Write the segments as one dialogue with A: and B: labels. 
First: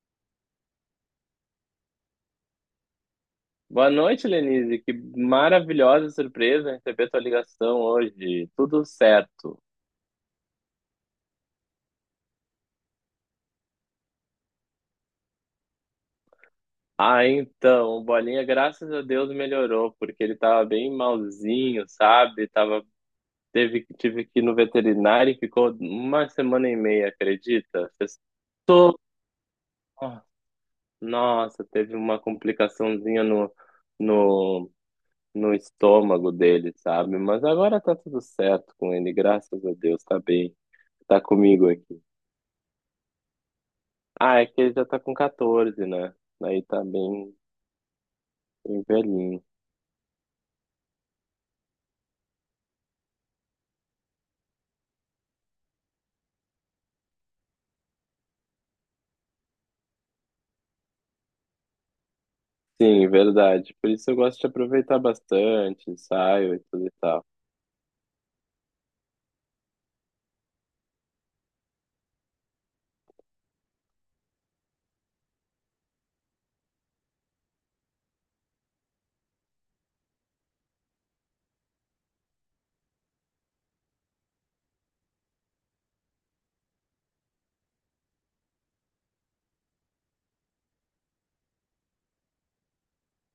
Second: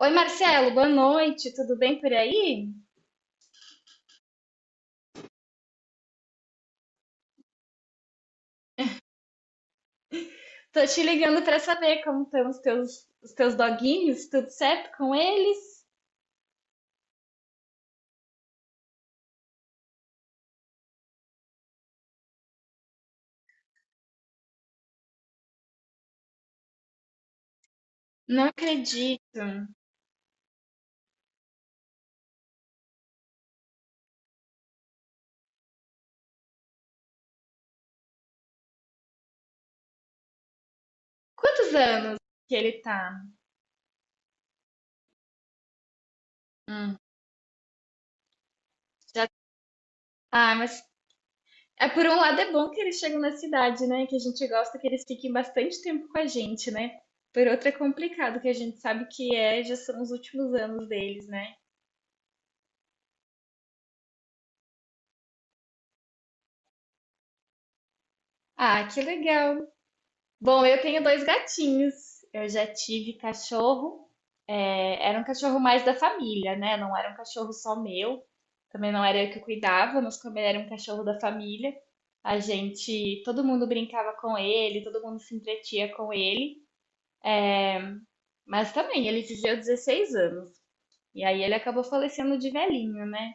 A: Oi, Marcelo, boa noite, tudo bem por aí?
B: Boa noite, Lenise. Que maravilhosa surpresa receber tua ligação hoje. Tudo certo.
A: Tô te ligando pra saber como estão os teus doguinhos, tudo certo com eles?
B: Ah, então, o Bolinha, graças a Deus, melhorou, porque ele tava bem malzinho, sabe? Tive que ir no veterinário e ficou uma semana e meia, acredita?
A: Não
B: To-
A: acredito.
B: Nossa, teve uma complicaçãozinha no, no estômago dele, sabe? Mas agora tá tudo certo com ele, graças a Deus, tá bem. Tá comigo
A: Quantos
B: aqui.
A: anos que ele tá?
B: Ah, é que ele já tá com 14, né? Aí tá
A: Hum,
B: bem, bem
A: já...
B: velhinho.
A: Ah, mas por um lado é bom que eles chegam na cidade, né? Que a gente gosta que eles fiquem bastante tempo com a gente, né? Por outro é complicado, que a gente sabe que já são os últimos anos deles, né?
B: Sim, verdade. Por isso eu gosto de aproveitar bastante, saio e tudo e tal.
A: Ah, que legal. Bom, eu tenho dois gatinhos. Eu já tive cachorro. Era um cachorro mais da família, né? Não era um cachorro só meu. Também não era eu que cuidava, mas como ele era um cachorro da família, a gente, todo mundo brincava com ele, todo mundo se entretia com ele. Mas também, ele viveu 16 anos. E aí ele acabou falecendo de velhinho, né?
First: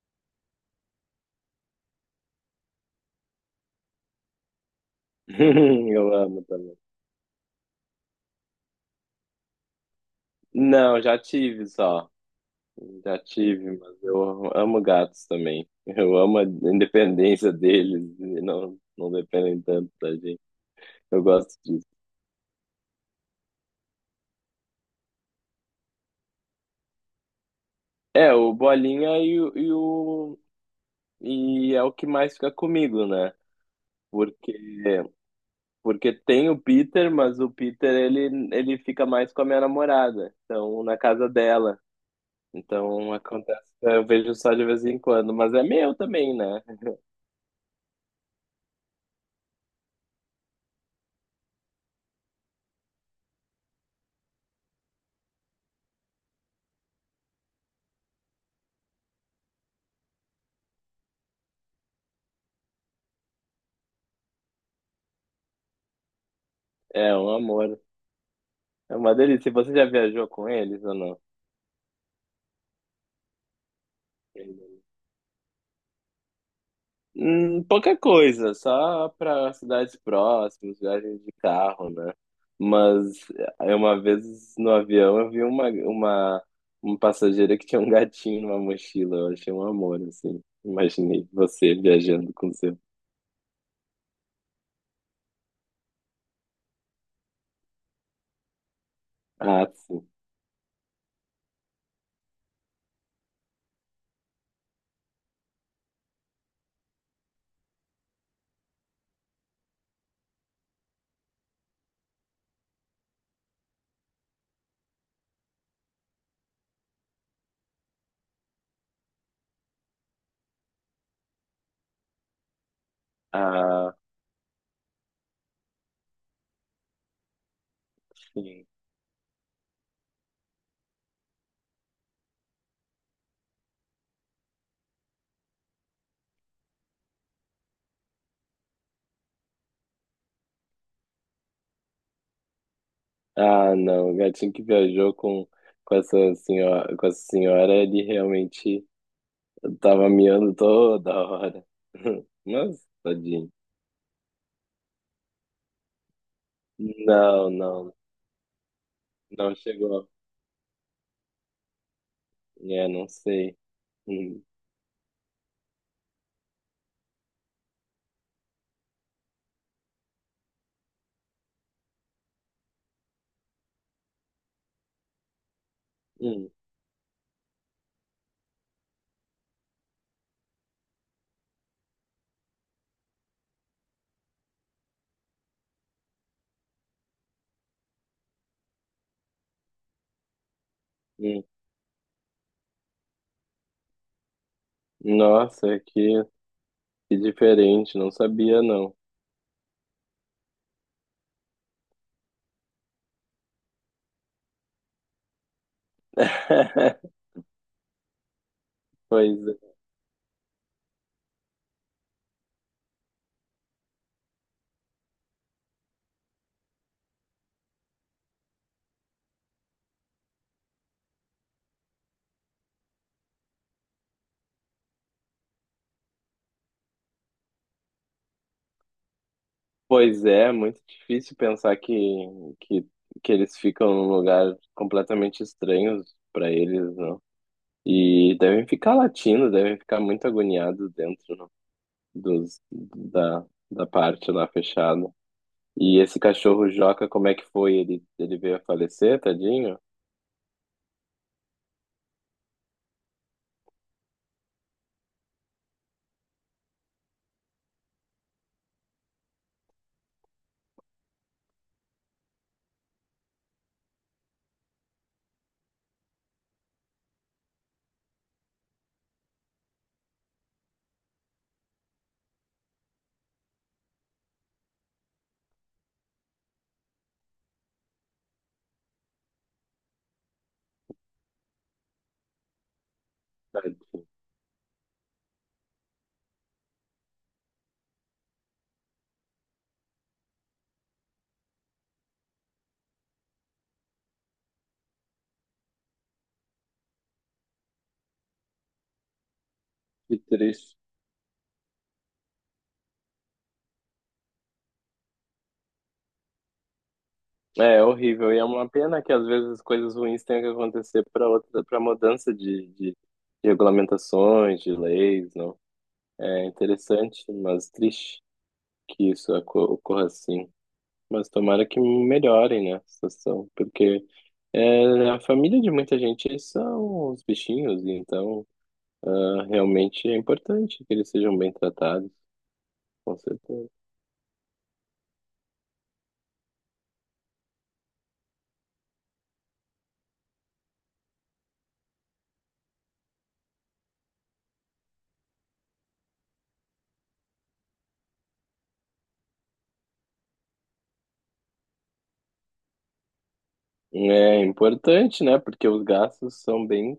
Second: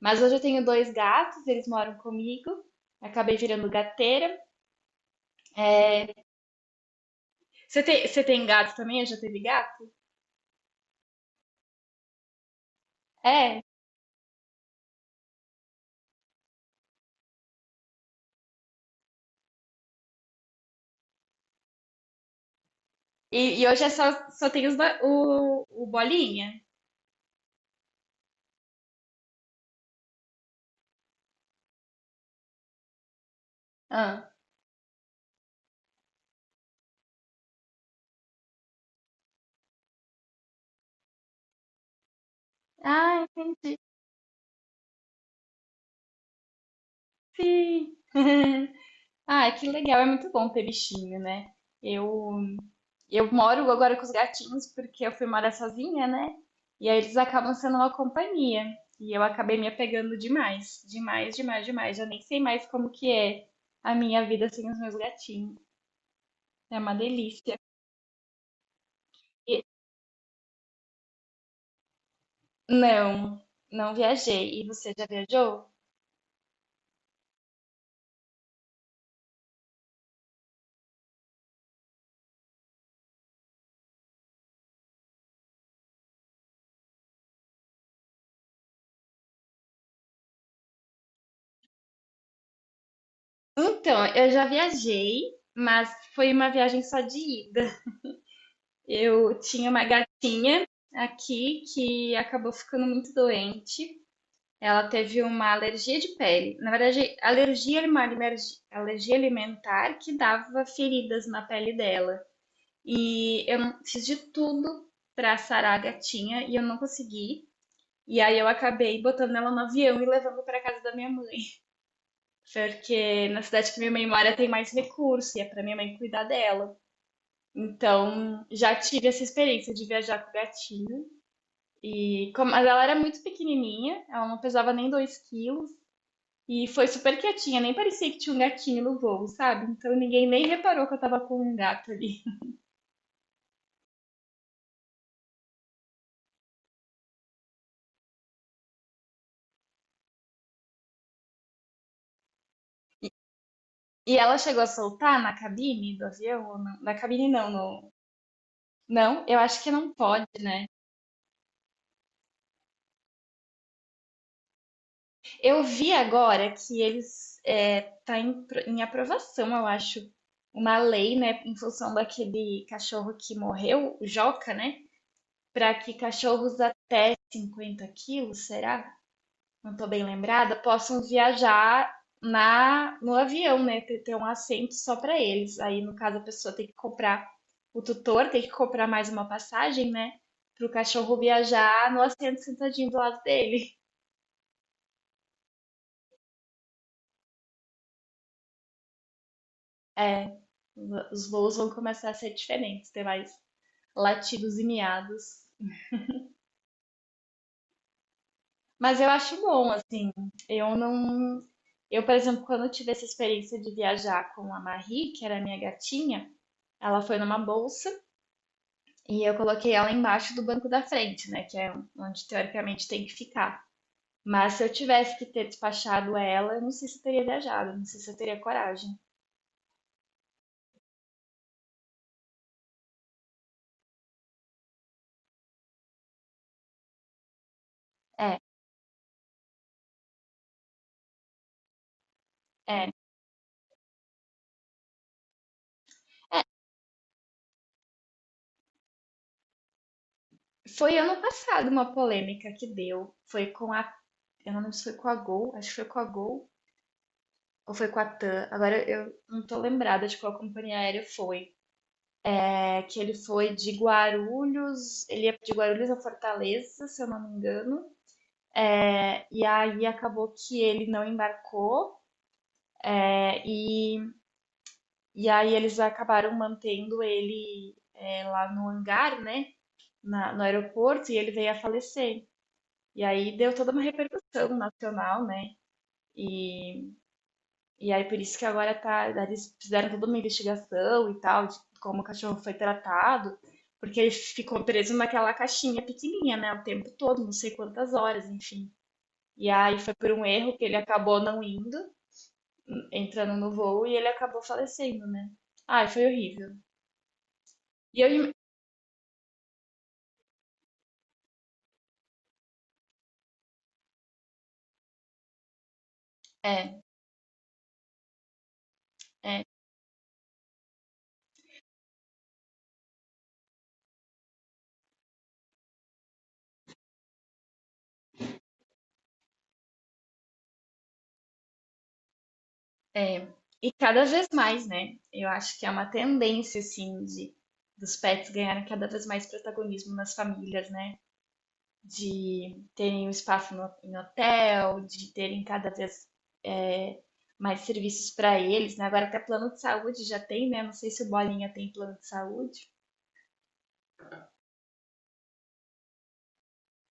A: Mas hoje eu tenho dois gatos, eles moram comigo. Acabei virando gateira.
B: Eu amo também.
A: Você tem gato também? Eu já teve gato?
B: Não, já tive só. Já
A: É.
B: tive, mas eu amo gatos também. Eu amo a independência deles e não, não dependem tanto da gente. Eu gosto disso.
A: E hoje é só, só tem o Bolinha.
B: É, o Bolinha e é o que mais fica comigo, né?
A: Ah.
B: Porque Porque tem o Peter, mas o Peter ele fica mais com a minha namorada, então na casa dela. Então
A: Ah,
B: acontece,
A: entendi.
B: eu vejo só de vez em quando, mas é meu também, né?
A: Sim. Ah, que legal, é muito bom ter bichinho, né? Eu eu moro agora com os gatinhos porque eu fui morar sozinha, né? E aí eles acabam sendo uma companhia. E eu acabei me apegando demais, demais, demais, demais. Já nem sei mais como que é a minha vida sem os meus gatinhos. É uma
B: É um
A: delícia.
B: amor, é uma delícia.
A: E-
B: Você já viajou com eles ou
A: não, não
B: não?
A: viajei. E você já viajou?
B: Pouca coisa, só para cidades próximas, viagens de carro, né? Mas uma vez no avião eu vi uma passageira que tinha um gatinho numa mochila, eu achei um amor, assim. Imaginei você viajando com seu.
A: Então, eu já viajei, mas foi uma viagem só de ida. Eu
B: Ah,
A: tinha uma
B: sim.
A: gatinha aqui que acabou ficando muito doente. Ela teve uma alergia de pele. Na verdade, alergia é uma alergia alimentar que dava feridas na pele dela. E eu não- fiz de tudo pra sarar a gatinha e eu não consegui. E aí eu acabei botando ela no avião e levando pra casa da minha mãe, porque na cidade que minha
B: Ah,
A: mãe mora tem mais recurso e é pra minha mãe cuidar dela. Então,
B: sim.
A: já tive essa experiência de viajar com o gatinho. E como, mas ela era muito pequenininha, ela não pesava nem 2 quilos. E foi super quietinha, nem parecia que tinha um gatinho no voo, sabe? Então ninguém nem reparou que eu tava com um gato ali.
B: Ah, não, o gatinho que viajou com essa senhora, ele realmente tava miando toda hora. Mas, tadinho.
A: E ela chegou a soltar na cabine do avião? Ou não? Na cabine não,
B: Não,
A: no...
B: não,
A: Não, eu
B: não
A: acho que não
B: chegou.
A: pode, né?
B: É, não sei. Hum,
A: Eu vi agora que tá em aprovação, eu acho, uma lei, né, em função daquele cachorro que morreu, o Joca, né? Pra que
B: hum,
A: cachorros até 50 quilos, será? Não estou bem lembrada, possam viajar na no avião, né? Ter um assento só para eles. Aí, no caso, a pessoa tem que comprar, o tutor tem que comprar mais uma passagem, né? Para o cachorro
B: hum.
A: viajar no assento sentadinho do lado dele.
B: Nossa, que diferente, não sabia não.
A: É, os voos vão começar a ser diferentes, ter mais latidos e miados. Mas eu
B: Pois,
A: acho bom, assim. Eu não. Eu, por exemplo, quando eu tive essa experiência de viajar com a Marie, que era a minha gatinha, ela foi numa bolsa. E eu coloquei ela embaixo do banco da frente, né? Que é onde teoricamente tem que ficar. Mas se eu tivesse que ter despachado ela, eu não sei se eu teria viajado, não sei se eu teria coragem.
B: pois é, muito difícil pensar que, que eles ficam num lugar completamente estranho para eles, não? E
A: É,
B: devem ficar latindo, devem ficar muito agoniados dentro não? dos,
A: é.
B: da, da parte lá fechada. E esse cachorro Joca, como é que foi? Ele veio a falecer, tadinho?
A: Foi ano passado uma polêmica que deu. Foi com a. Eu não lembro se foi com a Gol, acho que foi com a Gol ou foi com a TAM. Agora eu não tô lembrada de qual companhia aérea foi. É que ele foi de Guarulhos, ele ia de Guarulhos a Fortaleza, se eu não me engano. É, e aí acabou que ele não embarcou. É, e E aí eles acabaram mantendo ele lá no hangar, né? No aeroporto, e ele veio a falecer. E aí deu toda uma
B: Tadinho.
A: repercussão nacional, né? E, e aí por isso que agora tá, eles fizeram toda uma investigação e tal, de como o cachorro foi tratado, porque ele ficou preso naquela caixinha pequenininha, né? O tempo todo, não sei quantas horas, enfim. E aí foi por
B: Que
A: um erro que ele
B: triste.
A: acabou não indo, entrando no voo, e ele acabou falecendo, né? Ai, foi horrível.
B: É, é
A: E eu, im-
B: horrível. E é uma pena que às vezes coisas ruins tenham que acontecer para outra, para mudança de regulamentações, de leis, não. É
A: é,
B: interessante, mas triste que isso
A: é.
B: ocorra assim. Mas tomara que melhorem, né, a situação, porque é, a família de muita gente são os bichinhos, e então ah, realmente é importante que eles sejam bem tratados, com
A: É,
B: certeza.
A: e cada vez mais, né? Eu acho que é uma tendência, assim, de, dos pets ganharem cada vez mais protagonismo nas famílias, né? De terem um espaço no, em hotel, de terem cada vez é, mais serviços para eles, né? Agora até plano de saúde já tem, né? Não sei se o Bolinha tem plano de saúde.
B: É importante, né, porque os gastos são bem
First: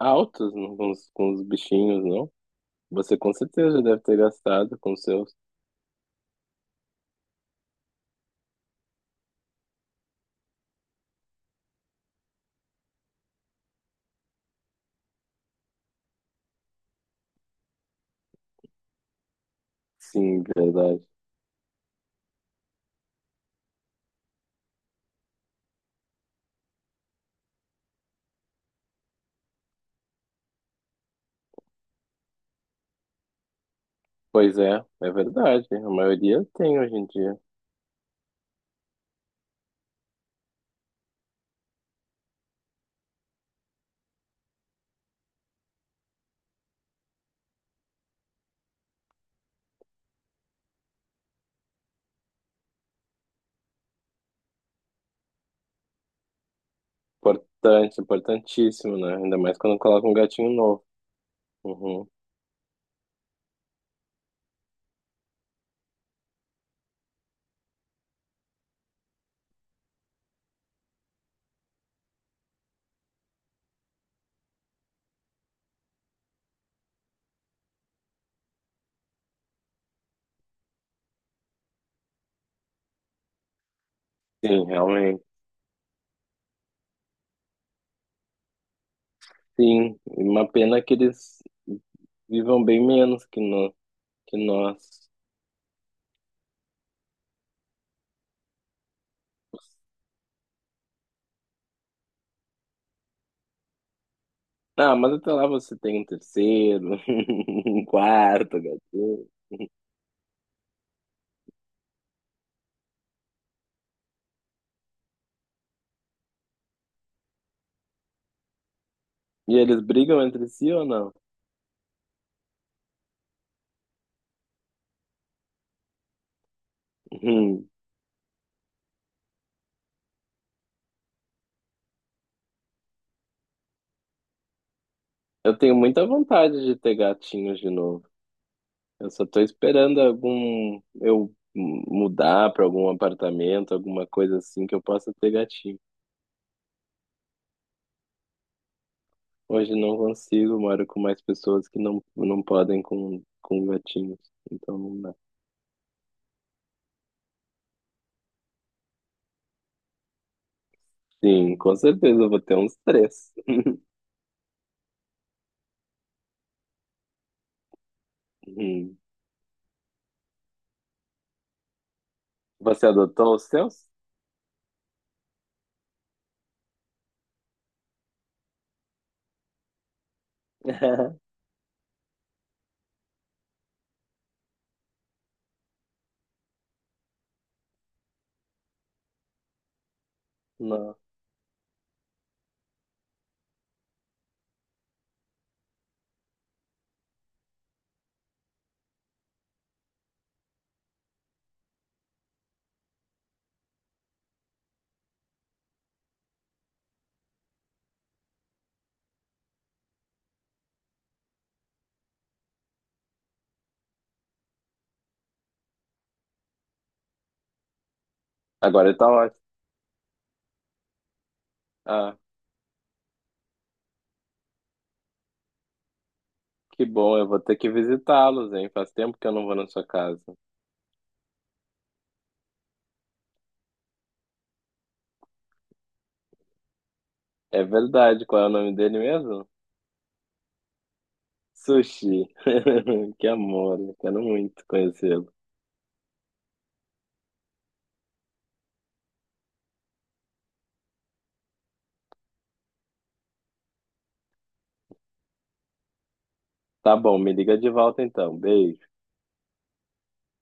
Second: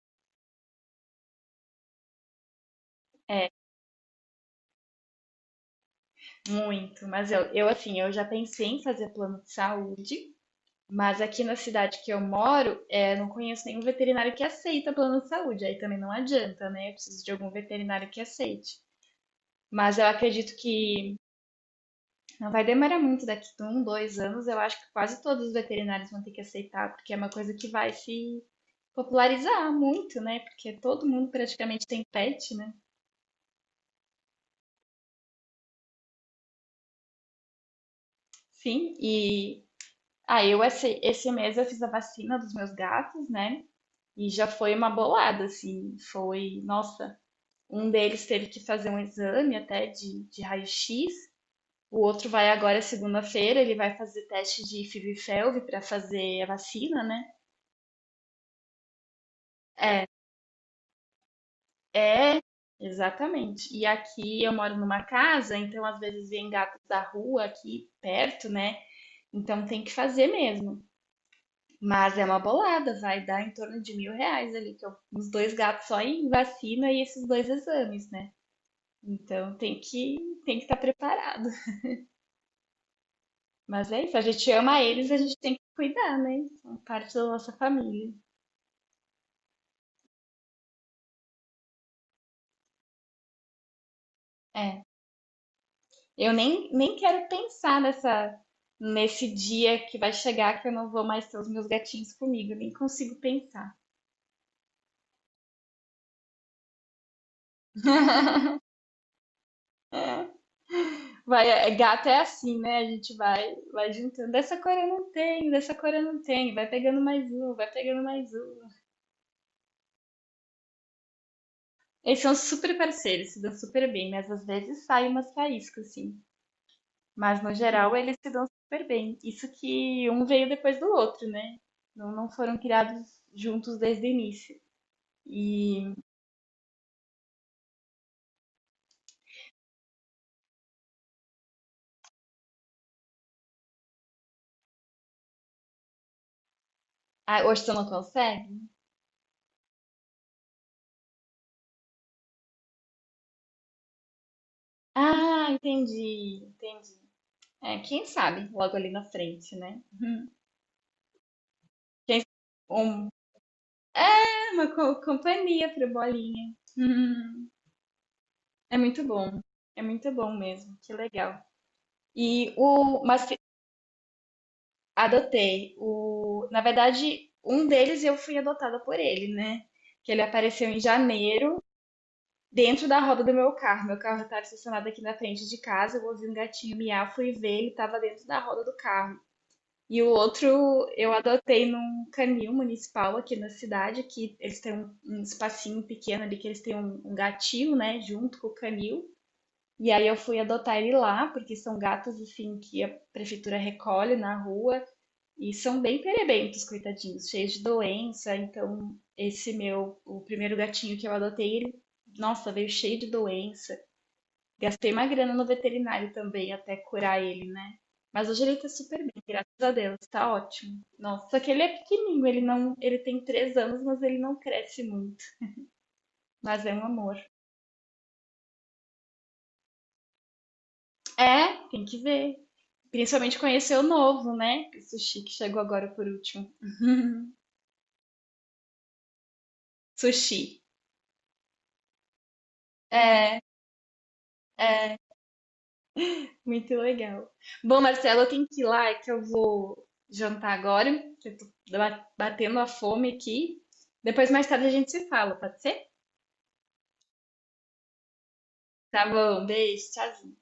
B: altos com os bichinhos, não? Você com certeza deve ter gastado com seus.
A: Muito, mas eu assim, eu já pensei em fazer plano de saúde, mas aqui na cidade que eu moro, não conheço nenhum veterinário que aceita plano de saúde. Aí também não adianta, né? Eu preciso de algum veterinário que aceite. Mas eu
B: Sim,
A: acredito
B: verdade.
A: que não vai demorar muito, daqui a um, dois anos, eu acho que quase todos os veterinários vão ter que aceitar, porque é uma coisa que vai se popularizar muito, né? Porque todo mundo praticamente tem pet, né?
B: Pois é, é verdade. A maioria tem hoje em dia.
A: Sim, e aí eu esse mês eu fiz a vacina dos meus gatos, né? E já foi uma bolada, assim, foi, nossa, um deles teve que fazer um exame até de raio-x. O outro vai agora segunda-feira, ele vai fazer teste de FIV-FeLV para fazer a vacina, né?
B: Importante, importantíssimo, né? Ainda mais quando
A: É,
B: coloca um gatinho novo. Uhum.
A: é, exatamente. E aqui eu moro numa casa, então às vezes vem gatos da rua aqui perto, né? Então tem que fazer mesmo. Mas é uma bolada, vai dar em torno de R$ 1.000 ali, que eu, os dois gatos só em vacina e esses dois exames, né? Então tem que estar preparado. Mas é isso, a gente
B: Sim,
A: ama eles, a
B: realmente.
A: gente tem que cuidar, né? São parte da nossa família.
B: Sim, e uma pena que eles vivam bem menos que, no, que
A: É.
B: nós.
A: Eu nem quero pensar nessa, nesse dia que vai chegar que eu não vou mais ter os meus gatinhos comigo, nem consigo pensar.
B: Ah, mas até lá você tem um terceiro, um quarto gatinho.
A: É. Vai, é, gato é assim, né? A gente vai, vai juntando. Dessa cor eu não tenho, dessa cor eu não tenho. Vai pegando mais um, vai pegando mais um.
B: E eles brigam entre si ou não?
A: Eles são super parceiros, se dão super bem, mas às vezes sai umas faíscas, assim. Mas no
B: Uhum.
A: geral eles se dão super bem. Isso que um veio depois do outro, né? Não, não foram criados juntos desde o início.
B: Eu tenho
A: E
B: muita vontade de ter gatinhos de novo. Eu só tô esperando mudar para algum apartamento, alguma coisa assim que eu possa ter gatinho.
A: ah, hoje você não consegue?
B: Hoje não consigo, moro com mais pessoas que não, não podem com gatinhos. Então não dá.
A: Ah, entendi, entendi. É, quem sabe logo ali na frente, né? Uhum.
B: Sim, com certeza
A: Quem
B: eu vou ter uns
A: um
B: três.
A: É uma companhia pro Bolinha. Uhum. É
B: Hum.
A: muito bom, é muito bom mesmo. Que legal. E
B: Você
A: o mas
B: adotou os seus?
A: Adotei. O... Na verdade, um deles eu fui adotada por ele, né? Que ele apareceu em janeiro, dentro da roda do meu carro. Meu carro estava estacionado aqui na frente de casa, eu ouvi um gatinho miar, fui ver, ele estava dentro da roda do carro. E o outro
B: Não.
A: eu adotei num canil municipal aqui na cidade, que eles têm um espacinho pequeno ali, que eles têm um gatinho, né, junto com o canil. E aí eu fui adotar ele lá, porque são gatos, assim, que a prefeitura recolhe na rua. E são bem perebentos, coitadinhos, cheios de doença. Então, esse meu, o primeiro gatinho que eu adotei, ele, nossa, veio cheio de doença. Gastei uma grana no veterinário também até curar ele, né? Mas hoje ele tá
B: Agora
A: super
B: tá
A: bem,
B: ótimo.
A: graças a Deus, tá ótimo. Nossa, só que ele é
B: Ah,
A: pequenininho, ele não, ele tem 3 anos, mas ele não cresce muito. Mas é um
B: que
A: amor.
B: bom, eu vou ter que visitá-los, hein? Faz tempo que eu não vou na sua casa.
A: É, tem que ver. Principalmente conhecer o novo, né? O Sushi que chegou agora por último.
B: É verdade, qual é o nome dele mesmo?
A: Sushi.
B: Sushi. Que
A: É,
B: amor, eu quero muito
A: é.
B: conhecê-lo.
A: Muito legal. Bom, Marcelo, eu tenho que ir lá, é que eu vou jantar agora, que eu tô batendo a fome aqui. Depois, mais tarde, a gente se fala, pode ser?
B: Tá bom, me liga de volta então. Beijo.
A: Tá bom, beijo, tchau.